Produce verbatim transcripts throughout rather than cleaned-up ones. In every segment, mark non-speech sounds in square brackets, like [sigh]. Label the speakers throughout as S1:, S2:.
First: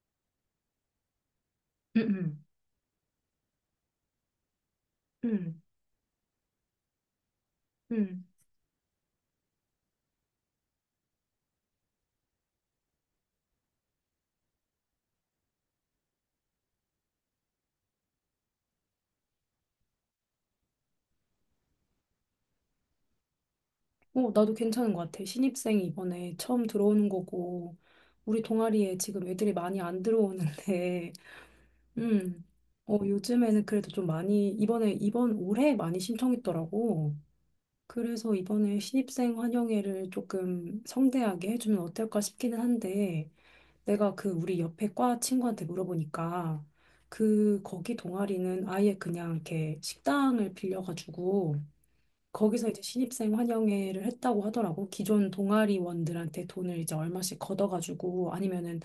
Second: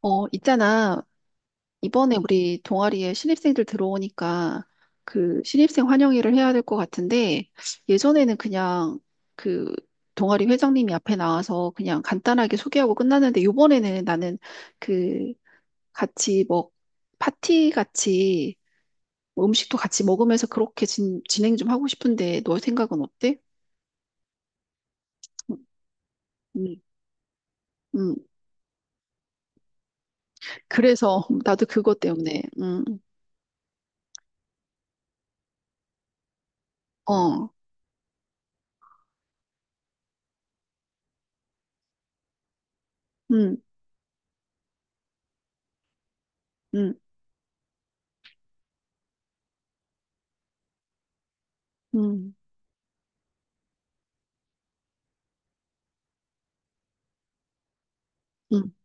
S1: 어, 있잖아.
S2: 응,
S1: 이번에
S2: 응,
S1: 우리 동아리에 신입생들 들어오니까 그
S2: 응.
S1: 신입생 환영회를 해야 될 것 같은데
S2: 응.
S1: 예전에는 그냥 그 동아리 회장님이 앞에 나와서 그냥 간단하게 소개하고 끝났는데 이번에는 나는 그 같이 뭐 파티 같이 뭐 음식도 같이 먹으면서 그렇게 진, 진행 좀 하고 싶은데 너 생각은 어때?
S2: 어, 나도 괜찮은 것 같아. 신입생이 이번에 처음
S1: 음,
S2: 들어오는 거고,
S1: 음.
S2: 우리 동아리에 지금 애들이 많이 안 들어오는데,
S1: 그래서 [laughs] 나도
S2: [laughs]
S1: 그것 때문에.
S2: 음,
S1: 음,
S2: 어, 요즘에는 그래도 좀 많이, 이번에, 이번 올해 많이 신청했더라고.
S1: 어,
S2: 그래서 이번에 신입생 환영회를 조금 성대하게 해주면 어떨까 싶기는 한데,
S1: 음,
S2: 내가 그 우리 옆에 과 친구한테 물어보니까,
S1: 음,
S2: 그, 거기 동아리는 아예 그냥 이렇게 식당을 빌려가지고,
S1: 음,
S2: 거기서 이제 신입생 환영회를 했다고 하더라고. 기존 동아리원들한테 돈을 이제 얼마씩 걷어가지고
S1: 음,
S2: 아니면은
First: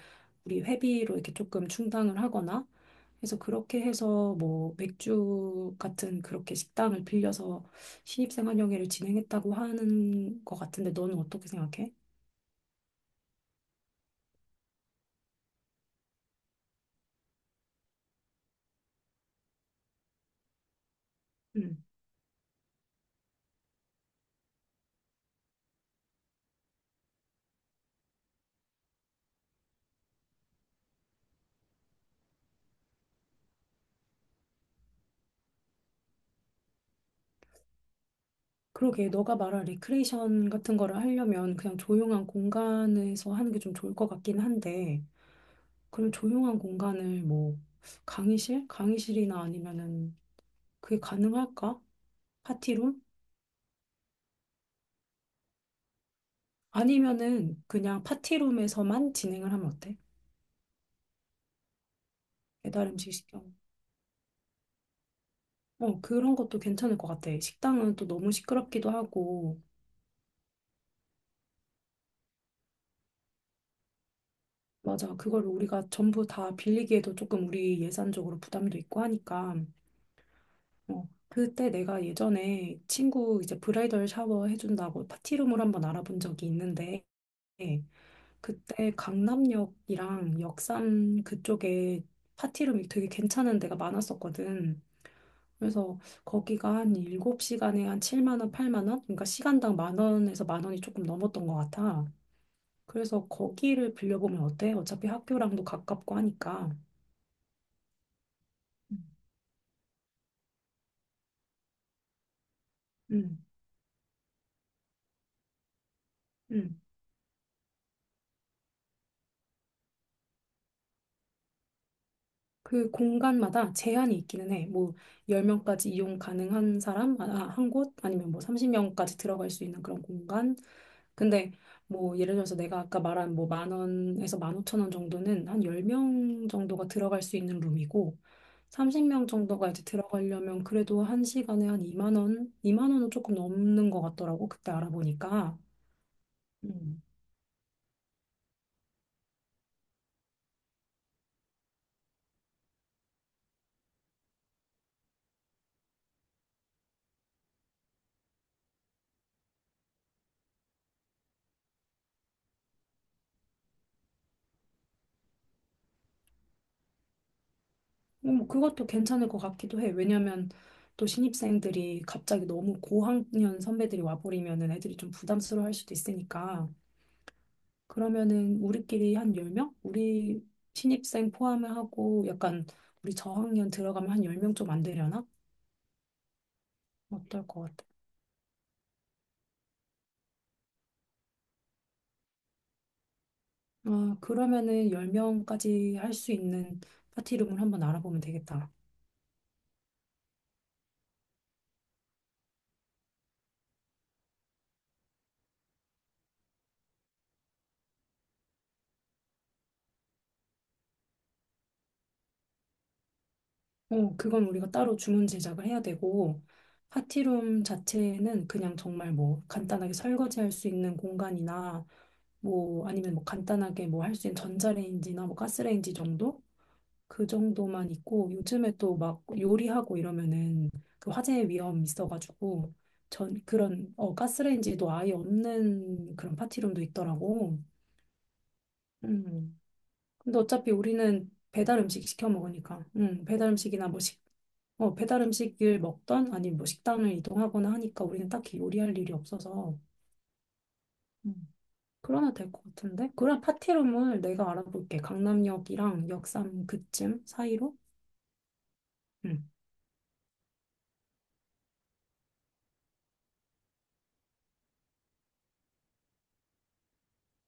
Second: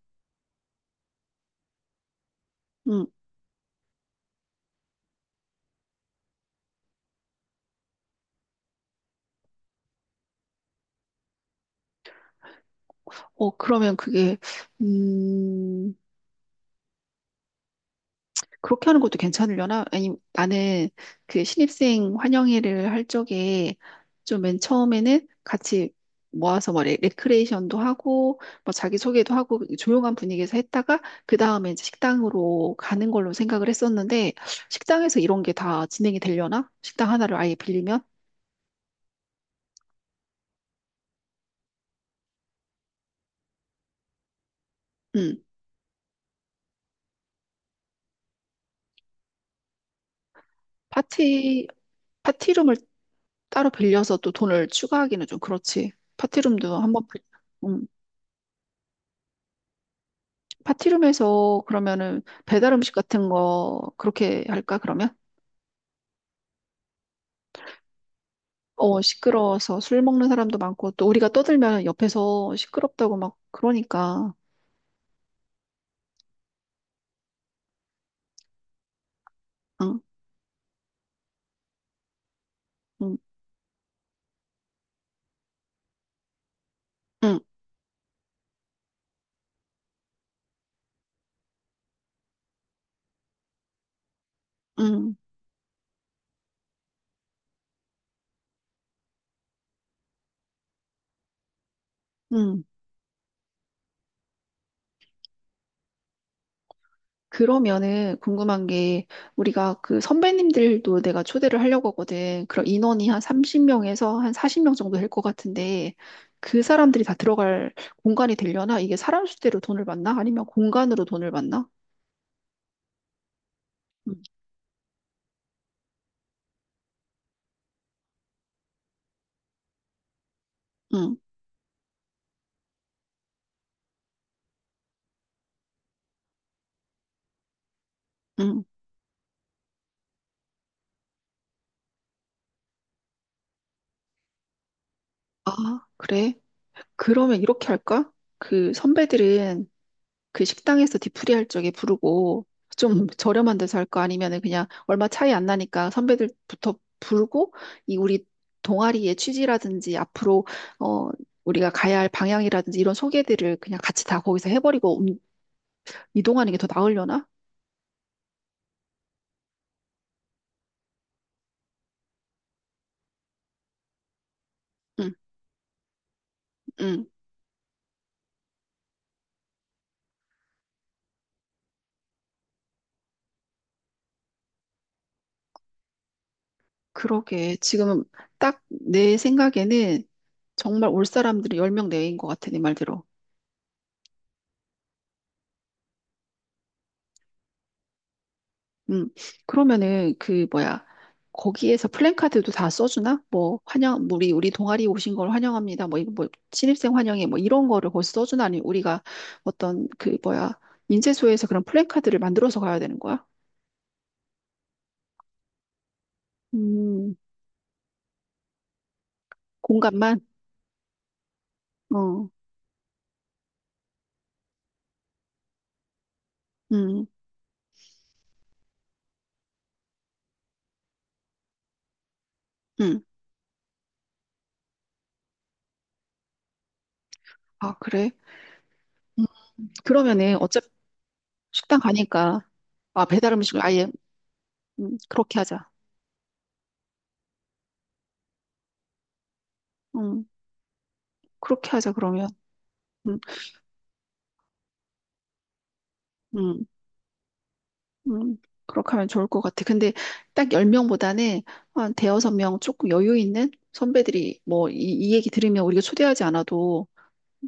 S2: 우리 회비로 이렇게 조금 충당을 하거나
S1: 음.
S2: 그래서 그렇게 해서 뭐 맥주 같은 그렇게 식당을 빌려서 신입생 환영회를 진행했다고 하는 것 같은데 너는 어떻게 생각해?
S1: 어, 그러면 그게, 음, 그렇게 하는 것도 괜찮으려나? 아니, 나는 그
S2: 음.
S1: 신입생 환영회를 할 적에 좀 맨 처음에는 같이 모아서 뭐 레, 레크레이션도 하고, 뭐 자기소개도 하고, 조용한 분위기에서 했다가, 그 다음에 이제 식당으로 가는 걸로 생각을 했었는데, 식당에서 이런 게 다 진행이 되려나? 식당 하나를 아예 빌리면?
S2: 그러게 너가 말한 리크레이션 같은 거를 하려면 그냥 조용한 공간에서 하는 게 좀 좋을 것 같긴 한데
S1: 음,
S2: 그런 조용한 공간을 뭐 강의실? 강의실이나 아니면은 그게
S1: 파티,
S2: 가능할까?
S1: 파티룸을
S2: 파티룸?
S1: 따로 빌려서 또 돈을 추가하기는 좀 그렇지. 파티룸도 한번 빌려.
S2: 아니면은 그냥 파티룸에서만 진행을 하면 어때?
S1: 파티룸에서 그러면은 배달
S2: 배달
S1: 음식
S2: 음식
S1: 같은
S2: 시켜.
S1: 거 그렇게 할까, 그러면?
S2: 어, 그런 것도 괜찮을 것 같아. 식당은 또 너무 시끄럽기도
S1: 어,
S2: 하고.
S1: 시끄러워서 술 먹는 사람도 많고 또 우리가 떠들면 옆에서 시끄럽다고 막 그러니까.
S2: 맞아. 그걸 우리가 전부 다 빌리기에도 조금 우리 예산적으로 부담도 있고 하니까.
S1: 응,
S2: 어, 그때 내가 예전에
S1: 응,
S2: 친구 이제 브라이덜 샤워 해준다고 파티룸을 한번 알아본 적이 있는데
S1: 응,
S2: 그때 강남역이랑 역삼 그쪽에 파티룸이 되게 괜찮은 데가 많았었거든.
S1: 응,
S2: 그래서 거기가 한 일곱 시간에 한 칠만 원, 팔만 원? 그러니까 시간당 만 원에서 만 원이 조금 넘었던 것 같아.
S1: 응.
S2: 그래서 거기를 빌려보면 어때? 어차피 학교랑도 가깝고 하니까.
S1: 그러면은 궁금한 게 우리가 그 선배님들도 내가 초대를 하려고 하거든. 그럼 인원이 한
S2: 응,
S1: 서른 명에서 한 마흔 명 정도 될 것 같은데 그
S2: 응,
S1: 사람들이 다 들어갈 공간이 되려나? 이게 사람 수대로 돈을 받나? 아니면 공간으로 돈을 받나?
S2: 그 공간마다
S1: 응,
S2: 제한이 있기는 해. 뭐 열 명까지 이용 가능한 사람 아, 아, 한 곳, 아니면 뭐 삼십 명까지 들어갈 수 있는 그런 공간.
S1: 응,
S2: 근데 뭐 예를 들어서 내가 아까 말한 뭐 만 원에서 만 오천 원 정도는 한 열 명 정도가 들어갈 수 있는 룸이고
S1: 응.
S2: 삼십 명 정도가 이제 들어가려면 그래도 한 시간에 한 이만 원, 이만 원은 조금 넘는 것 같더라고. 그때 알아보니까.
S1: 아, 그래?
S2: 음.
S1: 그러면 이렇게 할까? 그 선배들은 그 식당에서 디프리 할 적에 부르고 좀 저렴한 데서 할까? 아니면은 그냥 얼마 차이 안 나니까 선배들부터 부르고 이 우리 동아리의 취지라든지 앞으로 어 우리가 가야 할 방향이라든지 이런 소개들을 그냥 같이 다 거기서 해버리고 음, 이동하는 게 더 나으려나?
S2: 음, 그것도 괜찮을 것 같기도 해. 왜냐면 또 신입생들이 갑자기 너무 고학년 선배들이 와버리면은 애들이 좀
S1: 응,
S2: 부담스러워 할 수도 있으니까.
S1: 응.
S2: 그러면은 우리끼리 한 열 명? 우리 신입생 포함을 하고 약간 우리 저학년 들어가면 한 열 명 좀 안 되려나? 어떨
S1: 그러게.
S2: 것 같아.
S1: 지금 딱 내 생각에는 정말 올 사람들이 열 명 내외인 것 같아, 네 말대로.
S2: 아, 그러면은 열 명까지 할 수 있는 파티룸을 한번 알아보면 되겠다.
S1: 음, 그러면은 그 뭐야 거기에서 플랜카드도 다 써주나? 뭐 환영 우리 우리 동아리 오신 걸 환영합니다. 뭐 이거 뭐 신입생 환영회 뭐 이런 거를 거기 서 써주나? 아니 우리가 어떤 그 뭐야 인쇄소에서 그런 플랜카드를 만들어서 가야 되는 거야?
S2: 어, 그건 우리가 따로 주문 제작을 해야 되고,
S1: 음,
S2: 파티룸 자체는 그냥 정말 뭐 간단하게
S1: 공간만?
S2: 설거지 할 수 있는 공간이나
S1: 어,
S2: 뭐 아니면 뭐 간단하게 뭐 할 수 있는 전자레인지나 뭐 가스레인지 정도?
S1: 음,
S2: 그 정도만 있고 요즘에 또 막 요리하고 이러면은 그 화재 위험 있어가지고
S1: 음,
S2: 전 그런 어 가스레인지도 아예 없는 그런 파티룸도 있더라고.
S1: 아 그래? 음,
S2: 음.
S1: 그러면은
S2: 근데
S1: 어차피
S2: 어차피 우리는 배달
S1: 식당
S2: 음식 시켜
S1: 가니까
S2: 먹으니까.
S1: 아
S2: 음,
S1: 배달
S2: 배달
S1: 음식을 아예
S2: 음식이나 뭐 어,
S1: 음,
S2: 배달
S1: 그렇게 하자.
S2: 음식을 먹던 아니면 뭐 식당을 이동하거나 하니까 우리는 딱히 요리할 일이 없어서
S1: 음,
S2: 음.
S1: 그렇게 하자 그러면.
S2: 그러면 될 것 같은데?
S1: 음,
S2: 그럼 파티룸을 내가 알아볼게. 강남역이랑
S1: 음.
S2: 역삼 그쯤 사이로?
S1: 음, 그렇게 하면 좋을 것
S2: 응,
S1: 같아. 근데 딱 열 명보다는 한 대여섯 명 조금 여유 있는 선배들이 뭐 이, 이 얘기 들으면 우리가 초대하지 않아도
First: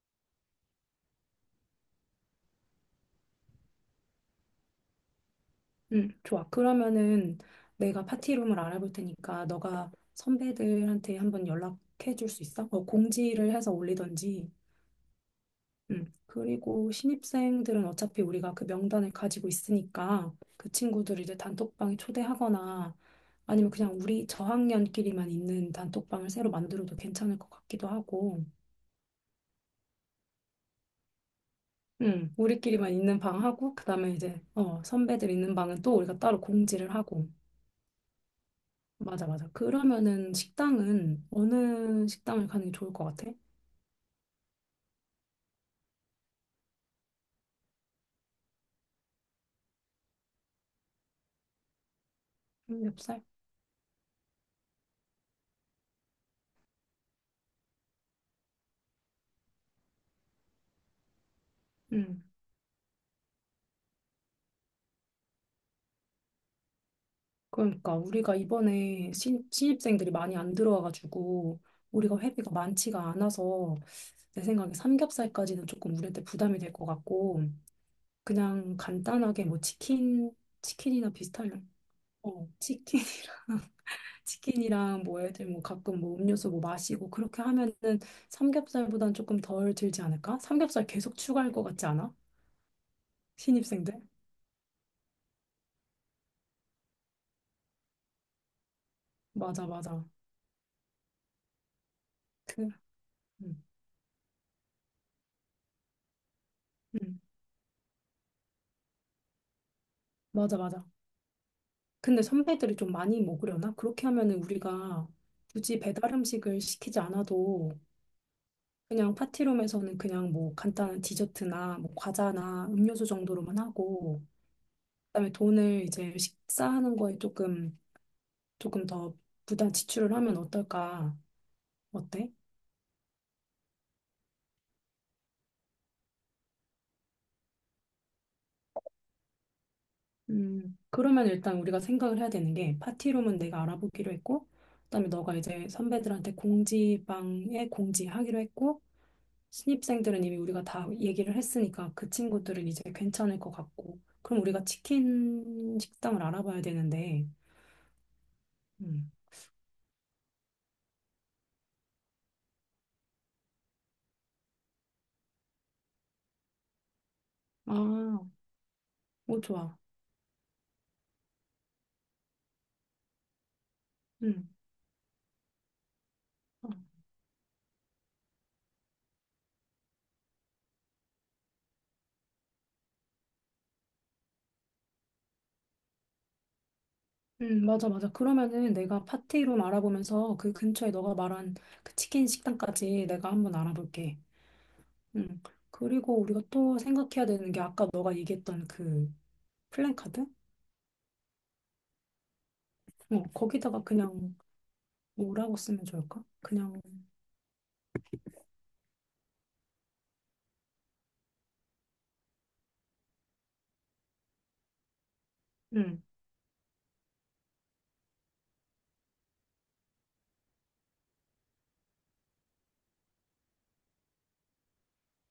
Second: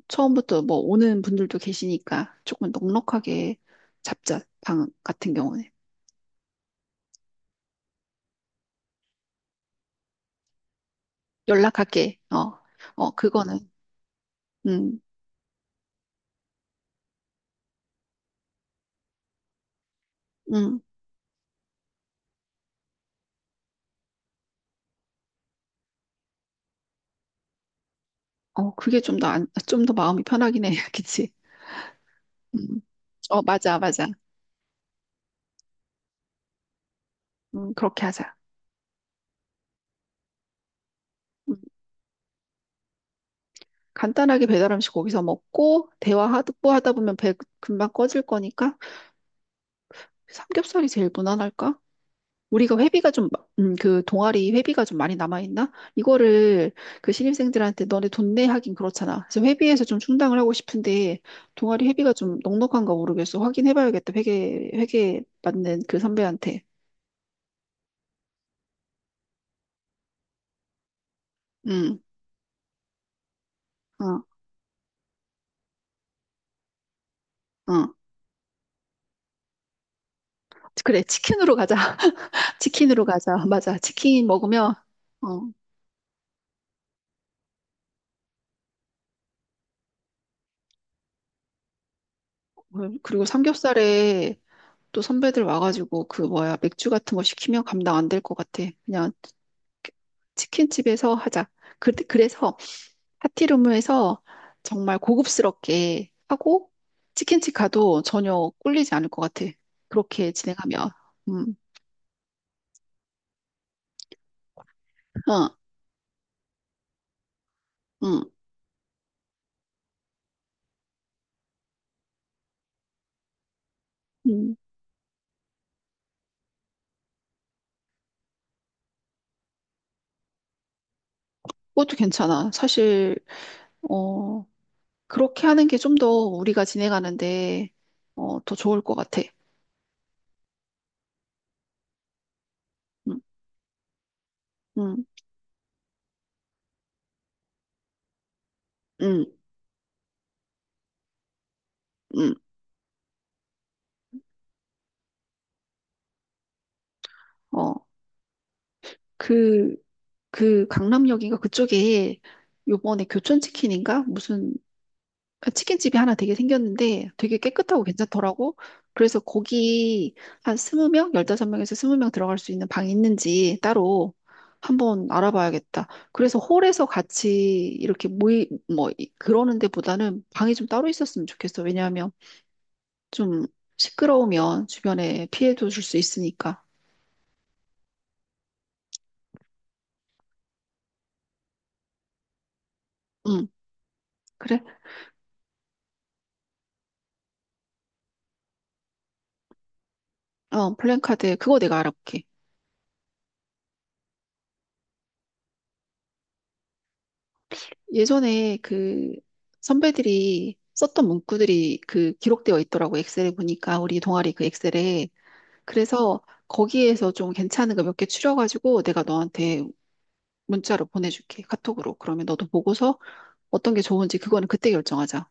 S1: 처음부터 뭐 오는 분들도 계시니까 조금 넉넉하게 잡자. 방 같은 경우는.
S2: 응, 좋아. 그러면은 내가 파티룸을 알아볼 테니까 너가 선배들한테 한번 연락해
S1: 연락할게.
S2: 줄 수
S1: 어,
S2: 있어? 뭐
S1: 어,
S2: 공지를
S1: 그거는.
S2: 해서 올리던지
S1: 음,
S2: 음, 그리고 신입생들은 어차피 우리가 그 명단을 가지고 있으니까 그
S1: 음.
S2: 친구들을 이제 단톡방에 초대하거나 아니면 그냥 우리 저학년끼리만 있는 단톡방을 새로 만들어도 괜찮을 것 같기도 하고,
S1: 어, 그게 좀 더, 안, 좀 더 마음이 편하긴 해. [laughs] 그치?
S2: 음,
S1: 음.
S2: 우리끼리만 있는
S1: 어,
S2: 방하고,
S1: 맞아, 맞아.
S2: 그다음에 이제, 어, 선배들 있는 방은 또 우리가 따로 공지를 하고.
S1: 음, 그렇게 하자.
S2: 맞아, 맞아. 그러면은 식당은
S1: 음,
S2: 어느 식당을 가는 게 좋을 것 같아?
S1: 간단하게 배달 음식 거기서 먹고, 대화 하다, 하다 보면 배 금방 꺼질 거니까, 삼겹살이 제일 무난할까? 우리가 회비가
S2: 삼겹살?
S1: 좀, 마- 음, 그 동아리 회비가 좀 많이 남아있나? 이거를 그 신입생들한테 너네 돈내 하긴 그렇잖아. 그래서 회비에서 좀 충당을 하고 싶은데 동아리 회비가 좀 넉넉한가 모르겠어. 확인해봐야겠다. 회계, 회계 맞는 그 선배한테.
S2: 그러니까 우리가 이번에 신, 신입생들이 많이 안 들어와가지고
S1: 응,
S2: 우리가 회비가 많지가 않아서
S1: 어,
S2: 내 생각에 삼겹살까지는 조금 우리한테 부담이 될 것 같고
S1: 어.
S2: 그냥 간단하게 뭐 치킨
S1: 그래,
S2: 치킨이나
S1: 치킨으로
S2: 비슷한
S1: 가자.
S2: 어
S1: [laughs]
S2: 치킨
S1: 치킨으로 가자. 맞아.
S2: [laughs]
S1: 치킨 먹으면,
S2: 치킨이랑 뭐
S1: 어,
S2: 애들 뭐 가끔 뭐 음료수 뭐 마시고 그렇게 하면은 삼겹살보단 조금 덜 들지 않을까? 삼겹살 계속 추가할 것 같지 않아?
S1: 그리고
S2: 신입생들?
S1: 삼겹살에 또 선배들 와가지고 그 뭐야, 맥주 같은 거 시키면 감당 안 될 것 같아. 그냥
S2: 맞아 맞아
S1: 치킨집에서 하자. 그, 그래서
S2: 그 음,
S1: 파티룸에서 정말 고급스럽게 하고
S2: 음,
S1: 치킨집 가도 전혀 꿀리지 않을 것 같아. 그렇게
S2: 맞아 맞아
S1: 진행하면. 음,
S2: 근데 선배들이 좀 많이 먹으려나? 그렇게 하면은 우리가
S1: 어,
S2: 굳이 배달 음식을 시키지 않아도
S1: 음,
S2: 그냥 파티룸에서는 그냥 뭐 간단한 디저트나 뭐 과자나 음료수 정도로만 하고
S1: 음.
S2: 그다음에 돈을 이제 식사하는 거에 조금 조금 더 부담 지출을 하면 어떨까?
S1: 그것도
S2: 어때?
S1: 괜찮아. 사실, 어, 그렇게 하는 게 좀 더 우리가 진행하는데, 어, 더 좋을 것 같아.
S2: 음, 그러면 일단 우리가 생각을 해야 되는 게
S1: 음,
S2: 파티룸은 내가 알아보기로 했고
S1: 음,
S2: 그다음에 너가 이제 선배들한테 공지방에 공지하기로 했고
S1: 음,
S2: 신입생들은 이미 우리가 다 얘기를 했으니까 그
S1: 음.
S2: 친구들은 이제 괜찮을 것 같고. 그럼 우리가 치킨 식당을 알아봐야 되는데.
S1: 어,
S2: 음.
S1: 그, 그 강남역인가 그쪽에 요번에 교촌치킨인가? 무슨 그러니까 치킨집이 하나 되게 생겼는데 되게 깨끗하고
S2: 아,
S1: 괜찮더라고. 그래서
S2: 오, 좋아.
S1: 거기 한 스무 명, 열다섯 명에서 스무 명 들어갈 수 있는 방이 있는지 따로
S2: 음.
S1: 한번 알아봐야겠다. 그래서
S2: 어.
S1: 홀에서 같이 이렇게 모이, 뭐, 이- 그러는 데보다는 방이 좀 따로 있었으면 좋겠어. 왜냐하면 좀 시끄러우면 주변에 피해도 줄 수 있으니까.
S2: 음, 맞아, 맞아. 그러면은 내가 파티룸 알아보면서 그 근처에 너가 말한 그 치킨 식당까지 내가
S1: 응,
S2: 한번 알아볼게.
S1: 그래.
S2: 음. 그리고 우리가 또 생각해야 되는 게 아까 너가 얘기했던 그 플랜카드?
S1: 어, 플랜카드, 그거 내가 알아볼게.
S2: 어, 거기다가 그냥 뭐라고 쓰면 좋을까? 그냥
S1: 예전에 그 선배들이 썼던 문구들이 그 기록되어 있더라고 엑셀에 보니까 우리 동아리 그 엑셀에 그래서 거기에서 좀 괜찮은 거 몇 개 추려가지고 내가 너한테 문자로 보내줄게 카톡으로 그러면 너도 보고서 어떤 게 좋은지 그거는 그때 결정하자.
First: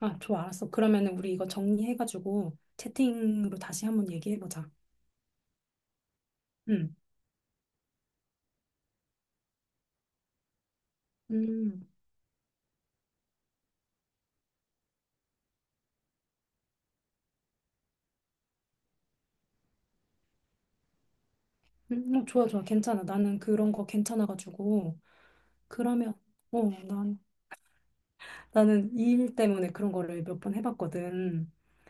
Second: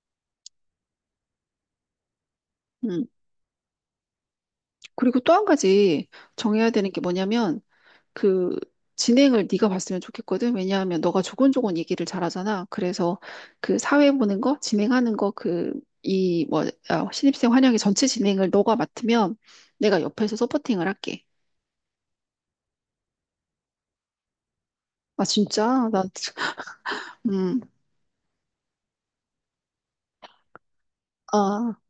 S2: 아, 좋아, 알았어. 그러면은 우리 이거 정리해가지고
S1: 음
S2: 채팅으로 다시 한번 얘기해보자.
S1: 그리고 또 한 가지 정해야 되는
S2: 응.
S1: 게 뭐냐면 그 진행을 네가 봤으면 좋겠거든. 왜냐하면 너가 조곤조곤
S2: 음,
S1: 얘기를 잘하잖아. 그래서 그 사회 보는 거, 진행하는 거, 그 이뭐 아, 신입생 환영회 전체 진행을 너가 맡으면 내가 옆에서 서포팅을 할게.
S2: 음, 어, 좋아, 좋아. 괜찮아. 나는 그런 거 괜찮아가지고.
S1: 아 진짜? 나
S2: 그러면, 어, 난,
S1: 음,
S2: 나는 이 일 때문에 그런 거를 몇 번 해봤거든.
S1: 아,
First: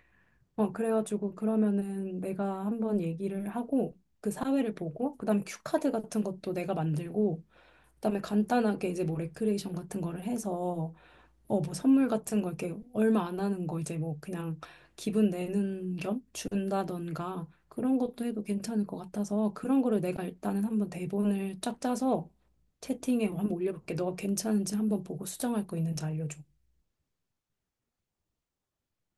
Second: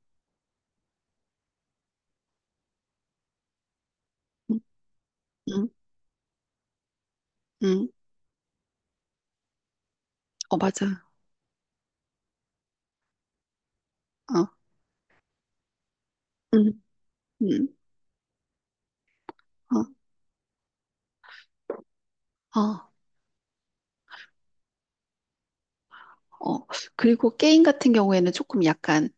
S2: 어, 그래가지고 그러면은 내가 한번 얘기를 하고, 그
S1: 음,
S2: 사회를 보고, 그다음에
S1: 음,
S2: 큐카드 같은 것도 내가 만들고,
S1: 음.
S2: 그다음에 간단하게 이제 뭐 레크레이션 같은 거를
S1: 어
S2: 해서
S1: 맞아.
S2: 어, 뭐 선물 같은 거 이렇게 얼마 안 하는 거 이제 뭐
S1: 어,
S2: 그냥 기분 내는 겸
S1: 음,
S2: 준다던가
S1: 음,
S2: 그런 것도 해도 괜찮을 것 같아서 그런 거를 내가 일단은 한번 대본을 쫙 짜서
S1: 어, 어,
S2: 채팅에 한번 올려볼게. 너가 괜찮은지 한번 보고 수정할 거 있는지 알려줘.
S1: 어. 그리고 게임 같은 경우에는 조금 약간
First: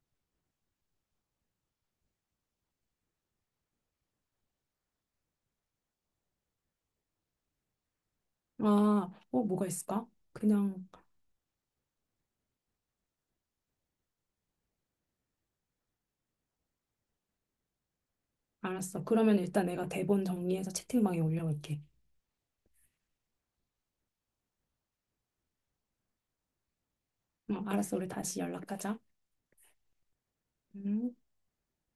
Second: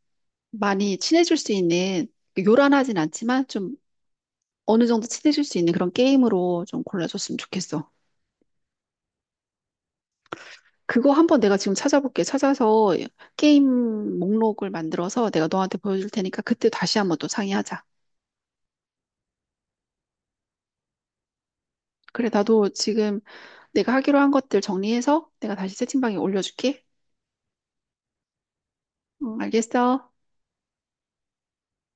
S1: 많이 친해질 수 있는 요란하진 않지만 좀 어느 정도 친해질 수 있는 그런 게임으로 좀 골라줬으면 좋겠어.
S2: 아, 어, 뭐가 있을까? 그냥
S1: 그거 한번 내가 지금 찾아볼게. 찾아서 게임 목록을 만들어서 내가 너한테 보여줄 테니까 그때 다시 한번 또 상의하자.
S2: 알았어. 그러면 일단 내가 대본 정리해서 채팅방에 올려볼게.
S1: 그래, 나도 지금 내가 하기로 한 것들 정리해서 내가 다시 채팅방에 올려줄게.
S2: 어, 알았어. 우리 다시 연락하자.
S1: 응, 알겠어.
S2: 음.